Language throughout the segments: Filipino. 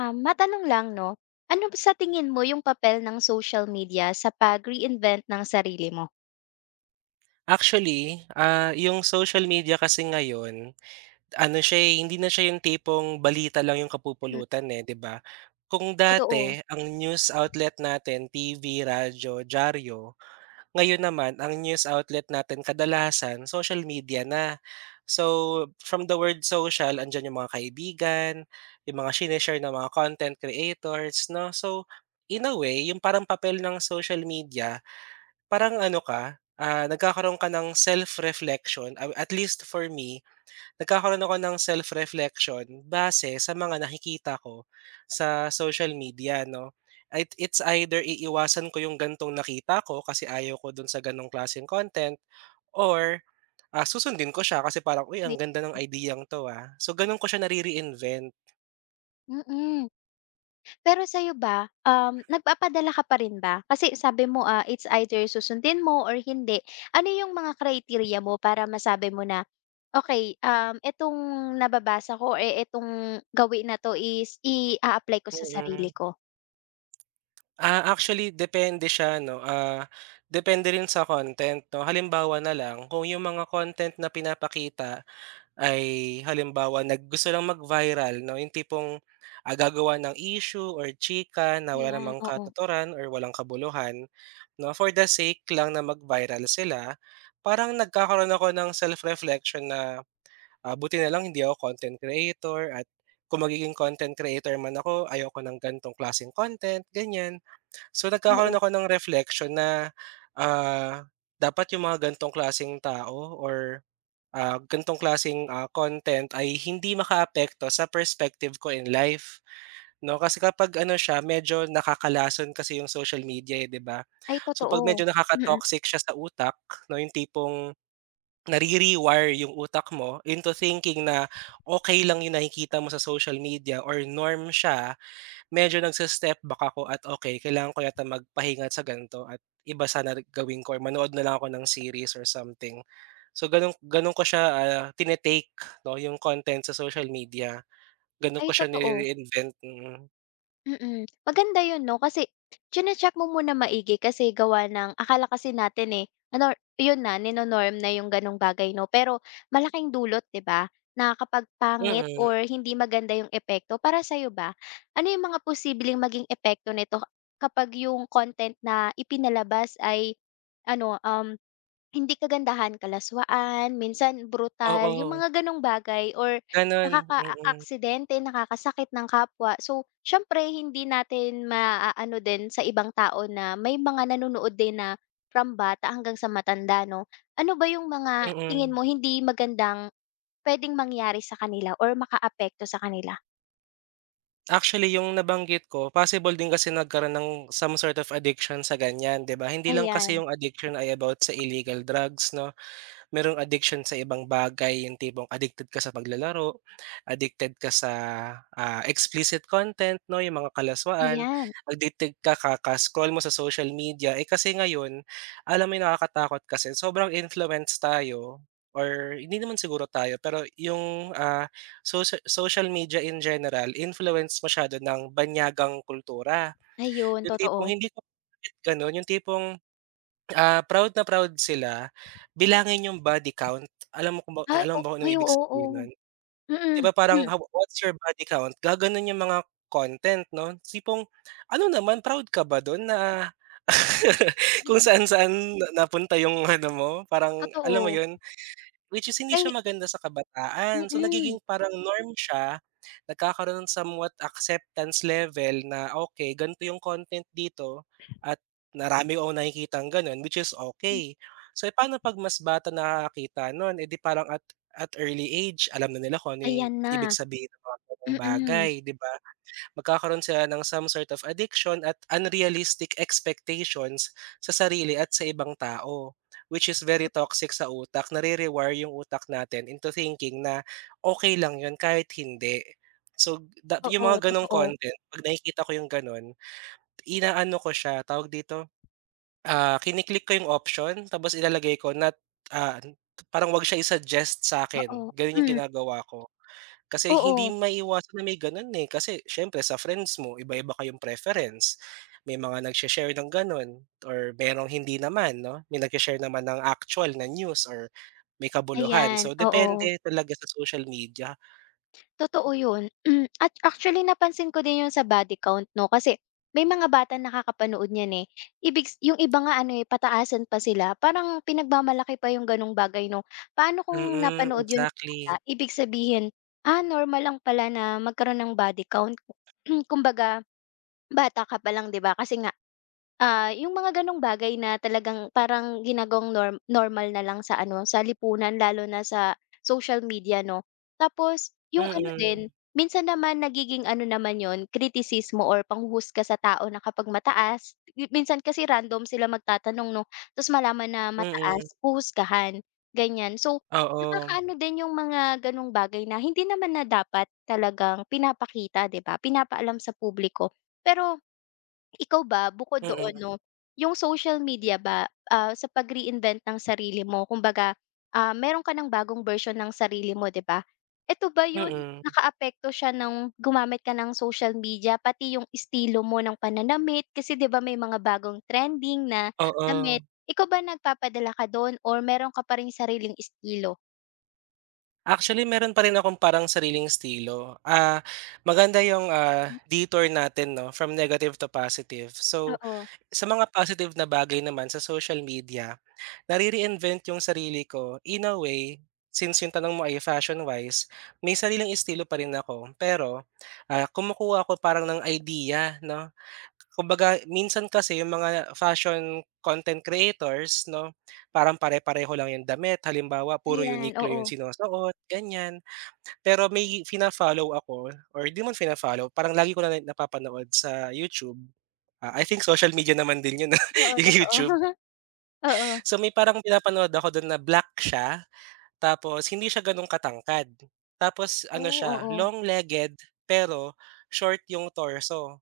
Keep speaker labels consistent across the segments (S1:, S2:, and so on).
S1: Matanong lang 'no, ano ba sa tingin mo yung papel ng social media sa pag-reinvent ng sarili mo?
S2: Actually, yung social media kasi ngayon, ano siya, eh, hindi na siya yung tipong balita lang yung
S1: Hmm,
S2: kapupulutan, eh, 'di ba? Kung
S1: totoo.
S2: dati ang news outlet natin TV, radyo, dyaryo, ngayon naman ang news outlet natin kadalasan social media na. So, from the word social, andiyan yung mga kaibigan, yung mga shine-share ng mga content creators, 'no? So, in a way, yung parang papel ng social media. Parang ano ka, nagkakaroon ka ng self-reflection, at least for me, nagkakaroon ako ng self-reflection base sa mga nakikita ko sa social media 'no. It's either iiwasan ko yung gantong nakita ko kasi ayaw ko dun sa ganong klaseng content or, susundin ko siya kasi parang, "Uy, ang
S1: Ni
S2: ganda ng idea 'to, ah." So ganun ko siya nare-reinvent,
S1: mm. Pero sa'yo ba, nagpapadala ka pa rin ba? Kasi sabi mo, ah, it's either susundin mo or hindi. Ano yung mga criteria mo para masabi mo na, okay itong nababasa ko or itong gawin na 'to is i apply ko sa
S2: mm.
S1: sarili
S2: Mm.
S1: ko."
S2: Actually depende siya 'no, depende rin sa content 'no. Halimbawa na lang kung yung mga content na pinapakita ay halimbawa gusto lang mag-viral 'no, yung tipong, gagawa ng issue or chika na wala
S1: Ayan,
S2: namang
S1: oo.
S2: katuturan or walang kabuluhan 'no, for the sake lang na mag-viral sila. Parang nagkakaroon ako ng self-reflection na, buti na lang hindi ako content creator at kung magiging content creator man ako ayoko ng ganitong klaseng content, ganyan. So nagkakaroon
S1: Oo.
S2: ako ng reflection na, ah, dapat yung mga gantong klasing tao or, ganitong klaseng, content ay hindi makaapekto sa perspective ko in life 'no. Kasi kapag ano siya medyo nakakalason kasi yung social media, eh, 'di ba?
S1: Ay
S2: So 'pag
S1: totoo.
S2: medyo
S1: Mm.
S2: nakaka-toxic siya sa utak 'no, yung tipong nare-rewire yung utak mo into thinking na okay lang yung nakikita mo sa social media or norm siya. Medyo nagse-step back ako at okay kailangan ko yata magpahinga sa ganito at iba sana rin gawin ko or manood na lang ako ng series or something. So ganun ganun ko siya, tine-take 'no, yung content sa social media, ganun ko
S1: Ay
S2: siya
S1: totoo.
S2: nire-reinvent, mm.
S1: Mm, maganda 'yun 'no, kasi chine-check mo muna maigi kasi gawa ng akala kasi natin, eh, ano 'yun na nino-norm na 'yung gano'ng bagay 'no, pero malaking dulot 'di ba, na kapag pangit
S2: Mm,
S1: or hindi maganda 'yung epekto para sa'yo ba, ano 'yung mga posibleng maging epekto nito kapag 'yung content na ipinalabas ay ano, hindi kagandahan, kalaswaan, minsan brutal, 'yung
S2: oo,
S1: mga gano'ng bagay or
S2: ganun, mm,
S1: nakakaaksidente, nakakasakit ng kapwa. So, siyempre hindi natin maaano din sa ibang tao na may mga nanonood din na from bata hanggang sa matanda 'no. Ano ba yung mga
S2: mm.
S1: tingin mo hindi magandang puwedeng mangyari sa kanila or makaapekto sa kanila?
S2: Actually yung nabanggit ko possible din kasi nagkaroon ng some sort of addiction sa ganyan, 'di ba? Hindi lang kasi
S1: Ayan,
S2: yung addiction ay about sa illegal drugs 'no. Merong addiction sa ibang bagay, yung tipong addicted ka sa paglalaro, addicted ka sa, explicit content 'no, yung mga kalaswaan,
S1: ayan,
S2: addicted ka kaka-scroll mo sa social media. Eh, kasi ngayon, alam mo yung nakakatakot kasi sobrang influence tayo or hindi naman siguro tayo, pero yung, social media in general, influence masyado ng banyagang kultura.
S1: ayun
S2: Yung
S1: totoo.
S2: tipong hindi ko gano'n, yung tipong proud na proud sila, bilangin yung body count. Alam mo kung ba
S1: Ay, o
S2: alam mo ba kung anong
S1: ay
S2: ibig
S1: oo,
S2: sabihin
S1: oo.
S2: nun? 'Di
S1: Mm,
S2: ba parang how what's your body count, gaganon yung mga content 'no, sipong ano naman proud ka ba dun na kung
S1: mm,
S2: saan-saan na napunta yung ano mo, parang alam mo
S1: totoo.
S2: yun? Which is hindi
S1: Ay
S2: siya maganda sa kabataan. So
S1: mm,
S2: nagiging parang norm siya, nagkakaroon ng somewhat acceptance level na okay, ganito yung content dito at marami akong nakikitang gano'n which is okay. So, eh, paano 'pag mas bata nakakakita nun, eh, di parang at early age alam na nila kung ano yung
S1: ayan
S2: ibig
S1: na.
S2: sabihin ng mga ganong
S1: Mm,
S2: bagay, 'di ba? Magkakaroon sila ng some sort of addiction at unrealistic expectations sa sarili at sa ibang tao, which is very toxic sa utak. Nare-rewire yung utak natin into thinking na okay lang yun kahit hindi. So, yung
S1: totoo,
S2: mga ganong
S1: totoo.
S2: content 'pag nakikita ko yung ganon, inaano ko siya, tawag dito, kiniklik ko yung option tapos ilalagay ko na ah, parang 'wag siya i-suggest sa akin
S1: Oo,
S2: ganun yung
S1: hmm,
S2: ginagawa ko. Kasi hindi
S1: oo.
S2: maiiwasan na may gano'n, eh, kasi siyempre sa friends mo iba-iba kayong preference. May mga nagshe-share ng gano'n or merong hindi naman 'no, may nagshe-share naman ng actual na news or may kabuluhan.
S1: Ayan,
S2: So,
S1: oo.
S2: depende talaga sa social media.
S1: Totoo yun. At actually napansin ko din yun sa body count 'no, kasi may mga batang nakakapanood niyan, eh. Ibig s Yung iba nga ano, eh, pataasan pa sila. Parang pinagmamalaki pa yung gano'ng bagay 'no. Paano
S2: Mm,
S1: kung
S2: mm
S1: napanood yun ng bata,
S2: exactly.
S1: ibig sabihin, ah, normal lang pala na magkaroon ng body count. Kumbaga, bata ka pa lang 'di ba? Kasi nga, ah, yung mga gano'ng bagay na talagang parang ginagawang normal na lang sa ano, sa lipunan lalo na sa social media 'no. Tapos yung ano
S2: Mm,
S1: din, minsan naman nagiging ano naman yon kritisismo or panghuhusga sa tao na kapag mataas, minsan kasi random sila magtatanong 'no, ta's malaman na
S2: mm,
S1: mataas, huhusgahan, ganyan. So,
S2: oo.
S1: nakakaano din yung mga gano'ng bagay na hindi naman na dapat talagang pinapakita, 'di ba, pinapaalam sa publiko. Pero ikaw ba, bukod
S2: Mm,
S1: doon 'no, yung social media ba, ah, sa pag-reinvent ng sarili mo kumbaga, ah, meron ka ng bagong version ng sarili mo, 'di ba? Eto ba yun,
S2: mm,
S1: nakaapekto siya ng gumamit ka ng social media pati yung estilo mo ng pananamit kasi 'di ba may mga bagong trending na
S2: oo.
S1: damit. Ikaw ba nagpapadala ka dun or meron ka pa ring sariling estilo?
S2: Actually, meron pa rin akong parang sariling estilo. Maganda yung,
S1: Hmm,
S2: detour natin 'no, from negative to positive. So,
S1: oo.
S2: sa mga positive na bagay naman sa social media, nare-reinvent yung sarili ko in a way, since yung tanong mo ay fashion-wise, may sariling estilo pa rin ako. Pero, kumukuha ako parang ng idea 'no. Kumbaga minsan kasi yung mga fashion content creators 'no, parang pare-pareho lang yung damit. Halimbawa puro
S1: Ayan,
S2: Uniqlo
S1: oo.
S2: yung sinusuot, ganyan. Pero may fina-follow ako or 'di man fina-follow, parang lagi ko na napapanood sa YouTube. I think social media naman din yun,
S1: Oo,
S2: yung
S1: totoo.
S2: YouTube.
S1: Oo.
S2: So, may parang pinapanood ako dun na black siya, tapos hindi siya ganun katangkad. Tapos ano
S1: Oh,
S2: siya,
S1: oo.
S2: long-legged pero short yung torso.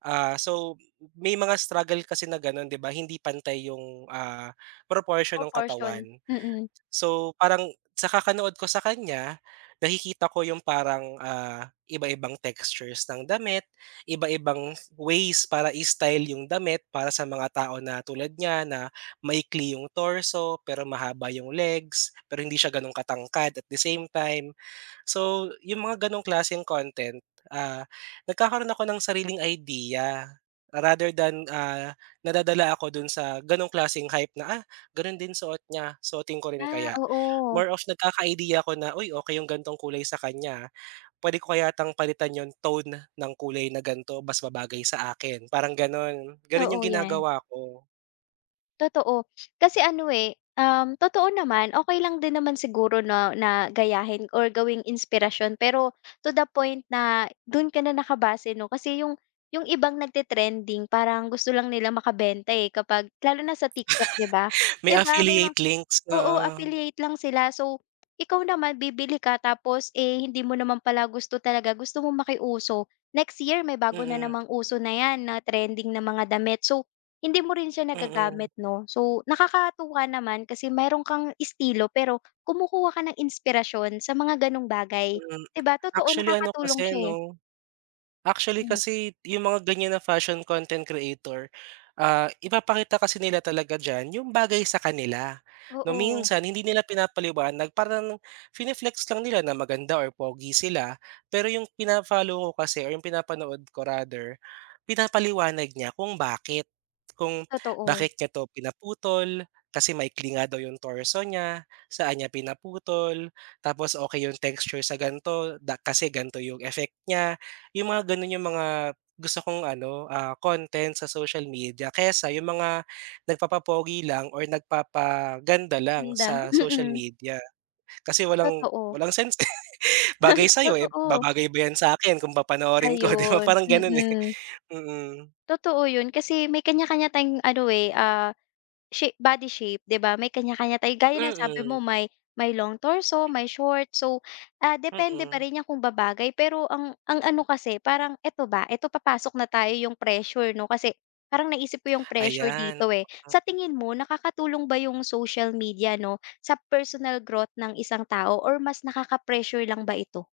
S2: So may mga struggle kasi na ganun, 'di ba, hindi pantay yung, proportion
S1: Oh,
S2: ng katawan.
S1: portion. Mm.
S2: So, parang sa kakanood ko sa kanya, nakikita ko yung parang, iba-ibang textures ng damit, iba-ibang ways para i-style yung damit para sa mga tao na tulad niya na maikli yung torso, pero mahaba yung legs, pero hindi siya gano'n katangkad at the same time. So, yung mga gano'ng klaseng content, ah, nagkakaroon ako ng sariling idea rather than, nadadala ako dun sa gano'ng klaseng hype na, "Gano'n din suot niya, suotin ko rin
S1: Ah,
S2: kaya.
S1: oo.
S2: More of nagkaka-idea ako na, "Uy, okey yung gantong kulay sa kanya, pwede ko kaya 'tong palitan yung tone ng kulay na ganito, mas babagay sa akin." Parang gano'n, gano'n yung
S1: Oo, 'yan.
S2: ginagawa ko.
S1: Totoo. Kasi ano, eh, totoo naman, okay lang din naman siguro na na gayahin or gawing inspirasyon pero to the point na dun ka na nakabase 'no, kasi yung ibang nagte-trending parang gusto lang nila makabenta, eh, kapag lalo na sa TikTok 'di ba?
S2: May
S1: 'Di ba may mga
S2: affiliate links,
S1: oo,
S2: oo.
S1: affiliate lang sila. So, ikaw naman bibili ka tapos, eh, hindi mo naman pala gusto talaga, gusto mo makiuso. Next year may bago na
S2: Mm,
S1: namang uso na 'yan na trending na mga damit. So hindi mo rin siya
S2: mm, mm.
S1: nagagamit 'no? So, nakakatuwa naman kasi mayro'n kang estilo pero kumukuha ka ng inspirasyon sa mga gano'ng bagay,
S2: Mm.
S1: 'di ba? Totoo
S2: Actually ano kasi
S1: nakakatulong siya, eh.
S2: 'no Actually
S1: Hmm,
S2: kasi yung mga ganyan na fashion content creator, ipapakita kasi nila talaga diyan yung bagay sa kanila. 'No,
S1: oo,
S2: minsan hindi nila pinapaliwanag parang fine-flex lang nila na maganda or pogi sila. Pero yung fina ko kasi or yung pinapanood ko rather, pinapaliwanag niya kung bakit. Kung
S1: totoo.
S2: bakit niya 'to pinaputol, kasi maikli nga daw yung torso niya, saan niya pinaputol, tapos okay yung texture sa ganto, kasi ganito yung effect niya. Yung mga gano'n yung mga gusto kong ano, content sa social media kaysa yung mga nagpapapogi lang or nagpapaganda lang
S1: Ganda,
S2: sa social
S1: mm,
S2: media. Kasi walang
S1: totoo.
S2: walang sense, eh. Bagay sa'yo, eh,
S1: Totoo,
S2: babagay ba 'yan sa akin kung papanoorin ko, 'di ba,
S1: ayun,
S2: parang gano'n, eh.
S1: mm.
S2: Mm.
S1: Totoo 'yun kasi may kanya-kanya tayong ano, eh, ah body shape, 'di ba? May kanya-kanya tayo gaya ng sabi mo
S2: Mm,
S1: may may long torso, may short. So, ah, depende pa
S2: mm.
S1: rin 'yan kung babagay. Pero ang ano kasi parang eto ba, eto papasok na tayo yung pressure 'no, kasi parang naisip ko yung pressure
S2: Ayan.
S1: dito, eh. Sa tingin mo nakakatulong ba yung social media 'no, sa personal growth ng isang tao or mas nakaka-pressure lang ba ito?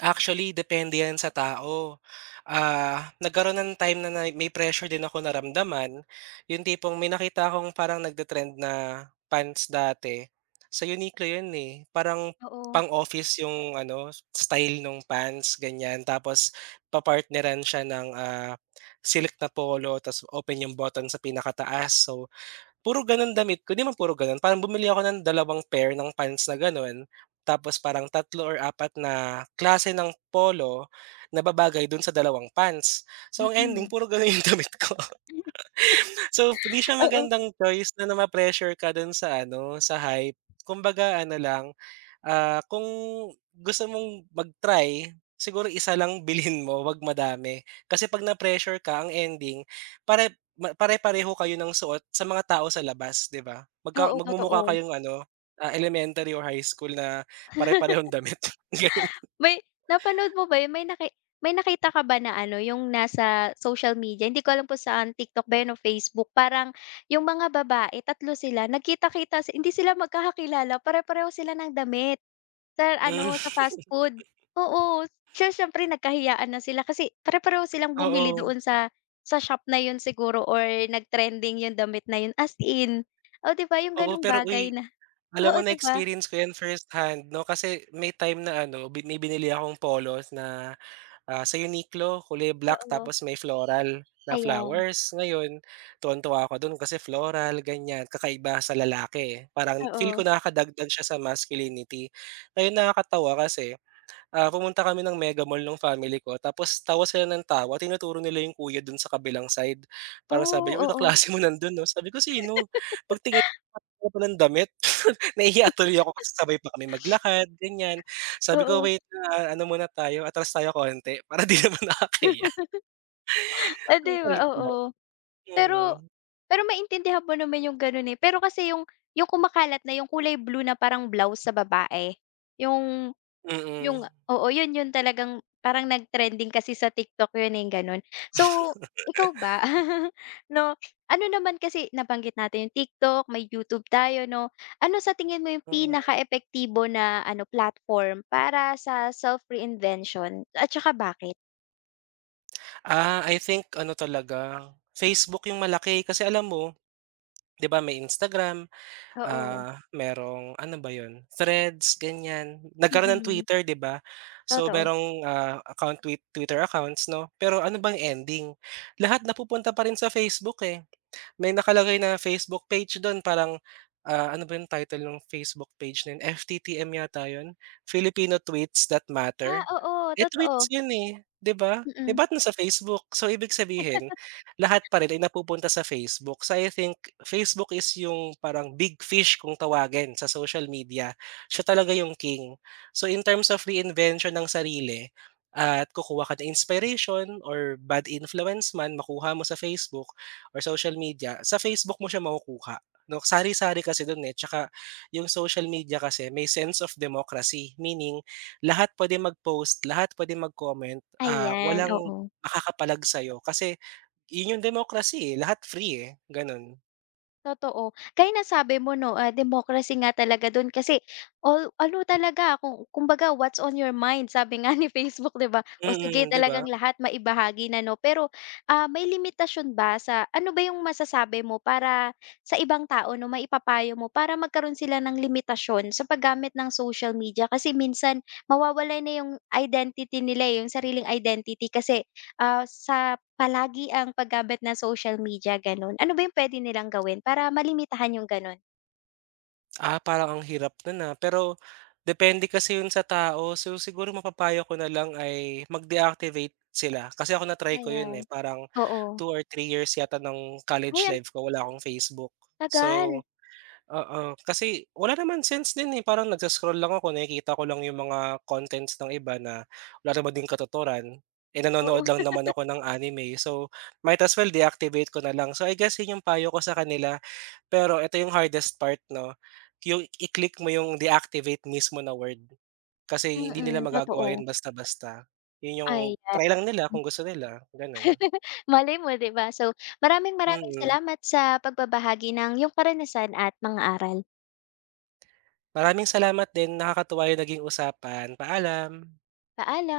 S2: Actually, depende yan sa tao. Nagkaroon ng time na na may pressure din ako naramdaman, yung tipong may nakita akong parang nagte-trend na pants dati, sa Uniqlo yun, eh. Parang
S1: Oo,
S2: pang-office yung ano, style nung pants, ganyan. Tapos papartneran siya ng, silk na polo, tas open yung button sa pinakataas. So, puro gano'n damit ko, 'di man puro gano'n, parang bumili ako ng dalawang pair ng pants na gano'n, tapos parang tatlo or apat na klase ng polo na babagay dun sa dalawang pants. So, ang ending
S1: mm.
S2: puro gano'n yung damit ko. So, hindi siya
S1: Oo,
S2: magandang choice na na pressure ka do'n sa ano, sa hype. Kumbaga ano lang, kung gusto mong mag-try, siguro isa lang bilhin mo, 'wag madami. Kasi 'pag na-pressure ka, ang ending pare-pareho kayo ng suot sa mga tao sa labas, 'di ba? Magka
S1: Oo,
S2: magmumukha
S1: totoo.
S2: kayong ano, elementary or high school na pare-parehong damit, gano'n.
S1: May napanood mo ba yun? May nakita ka ba na ano, yung nasa social media, hindi ko alam kung saan, TikTok ba yun o Facebook, parang yung mga babae, tatlo sila, nagkita-kita hindi sila magkakakilala, pare-pareho sila ng damit sa
S2: Hmm,
S1: ano, sa fast food. Oo, siyempre nagkahiyaan na sila kasi pare-pareho silang bumili
S2: oo.
S1: doon sa shop na yun siguro or nag-trending yung damit na yun, as in. Oh, 'di ba yung
S2: Oo,
S1: ganong
S2: pero uy,
S1: bagay na
S2: alam
S1: oo,
S2: mo
S1: 'di ba?
S2: na-experience ko 'yan first hand, 'no, kasi may time na ano, may binili akong polos na sa Uniqlo, kulay black
S1: Oo,
S2: tapos may floral na
S1: ayan.
S2: flowers. Ngayon, tuwang-tuwa ako dun kasi floral, ganyan, kakaiba sa lalaki, eh. Parang feel
S1: Oo.
S2: ko nakakadagdag siya sa masculinity. Ngayon nakakatawa kasi, pumunta kami ng mega mall nung family ko tapos tawa sila ng tawa, tinuturo nila yung kuya dun sa kabilang side. Parang sabi
S1: Oh,
S2: niya, "Uy,
S1: oo,
S2: kaklase mo nandun 'no?" Sabi ko, "Sino?" Pagtingin ko palang damit. Nahihiya tuloy ako kasi sabay pa kami maglakad, ganyan. Sabi ko,
S1: oo.
S2: "Wait, ano muna tayo, atras tayo konti para 'di naman nakakahiya."
S1: Ah,
S2: Ang
S1: 'di ba,
S2: kulit lang.
S1: oo. Pero
S2: Mm,
S1: pero maintindihan mo naman yung gano'n, eh. Pero kasi yung kumakalat na yung kulay blue na parang blouse sa babae, yung
S2: mm,
S1: yung oo, yun yun talagang parang nag-trending kasi sa TikTok yun, eh, gano'n. So, ikaw ba, 'no, ano naman kasi nabanggit natin yung TikTok, may YouTube tayo, 'no. Ano sa tingin mo yung
S2: mm.
S1: pinaka epektibo na ano, platform para sa self-reinvention at tsaka bakit?
S2: I think ano talaga, Facebook yung malaki kasi alam mo, 'di ba may Instagram,
S1: Oo,
S2: merong ano ba 'yun, Threads, ganyan. Nagkaroon ng
S1: mm,
S2: Twitter, 'di ba? So
S1: totoo.
S2: merong, account twi Twitter accounts 'no, pero ano bang ending, lahat napupunta pa rin sa Facebook, eh. May nakalagay na Facebook page dun parang, ano ba yung title ng Facebook page na yun, FTTM yata yun, Filipino Tweets That
S1: Ah,
S2: Matter.
S1: oo,
S2: Eh,
S1: totoo.
S2: tweets yun, eh, 'di ba? Eh,
S1: Mm.
S2: ba't nasa Facebook? So, ibig sabihin lahat pa rin ay napupunta sa Facebook. So, I think Facebook is yung parang big fish kung tawagin sa social media. Siya talaga yung king. So, in terms of reinvention ng sarili at kukuha ka ng inspiration or bad influence man makuha mo sa Facebook, or social media, sa Facebook mo siya makukuha, 'no? Sari-sari kasi do'n, eh, tsaka yung social media kasi may sense of democracy, meaning lahat puwedeng mag-post, lahat puwedeng mag-comment,
S1: Ayan,
S2: walang
S1: oo,
S2: makakapalag sa'yo kasi 'yun yung democracy, eh, lahat free, eh, gano'n.
S1: totoo. Kaya ng sabi mo 'no, ah, democracy nga talaga dun kasi all ano talaga kung kumbaga what's on your mind sabi nga ni Facebook 'di ba? O sige
S2: Mm, 'di ba?
S1: talagang lahat maibahagi na 'no, pero, ah, may limitasyon ba sa ano ba yung masasabi mo para sa ibang tao 'no, maipapayo mo para magkaroon sila ng limitasyon sa paggamit ng social media? Kasi minsan mawawala na yung identity nila, eh, yung sariling identity kasi, ah, sa Palagi ang paggamit ng social media gano'n. Ano ba yung puwede nilang gawin para malimitahan yung gano'n?
S2: Parang ang hirap nun, pero depende kasi yun sa tao. So, siguro mapapayo ko na lang ay mag-deactivate sila. Kasi ako na-try ko yun,
S1: Ayan.
S2: eh, parang
S1: Oo.
S2: 2 or 3 years yata ng college
S1: Uy, ang
S2: life ko wala akong Facebook.
S1: tagal.
S2: So oo, kasi wala naman sense din, eh, parang lang ako nakikita ko lang yung mga contents ng iba na wala naman din katuturan, eh, nanonood
S1: Oo,
S2: lang naman ako ng anime. So, might as well deactivate ko na lang. So, I guess yun yung payo ko sa kanila. Pero ito yung hardest part 'no, yung i-click mo yung deactivate mismo na word, kasi hindi nila
S1: mm,
S2: magagawa
S1: totoo.
S2: yun basta-basta. Yun yung
S1: Ayan.
S2: try lang nila kung gusto nila, ganun.
S1: Malay mo 'di ba? So, maraming maraming
S2: Mm.
S1: salamat sa pagbabahagi ng iyong karanasan at mga aral.
S2: Maraming salamat din, nakakatuwa yung naging usapan. Paalam.
S1: Paalam.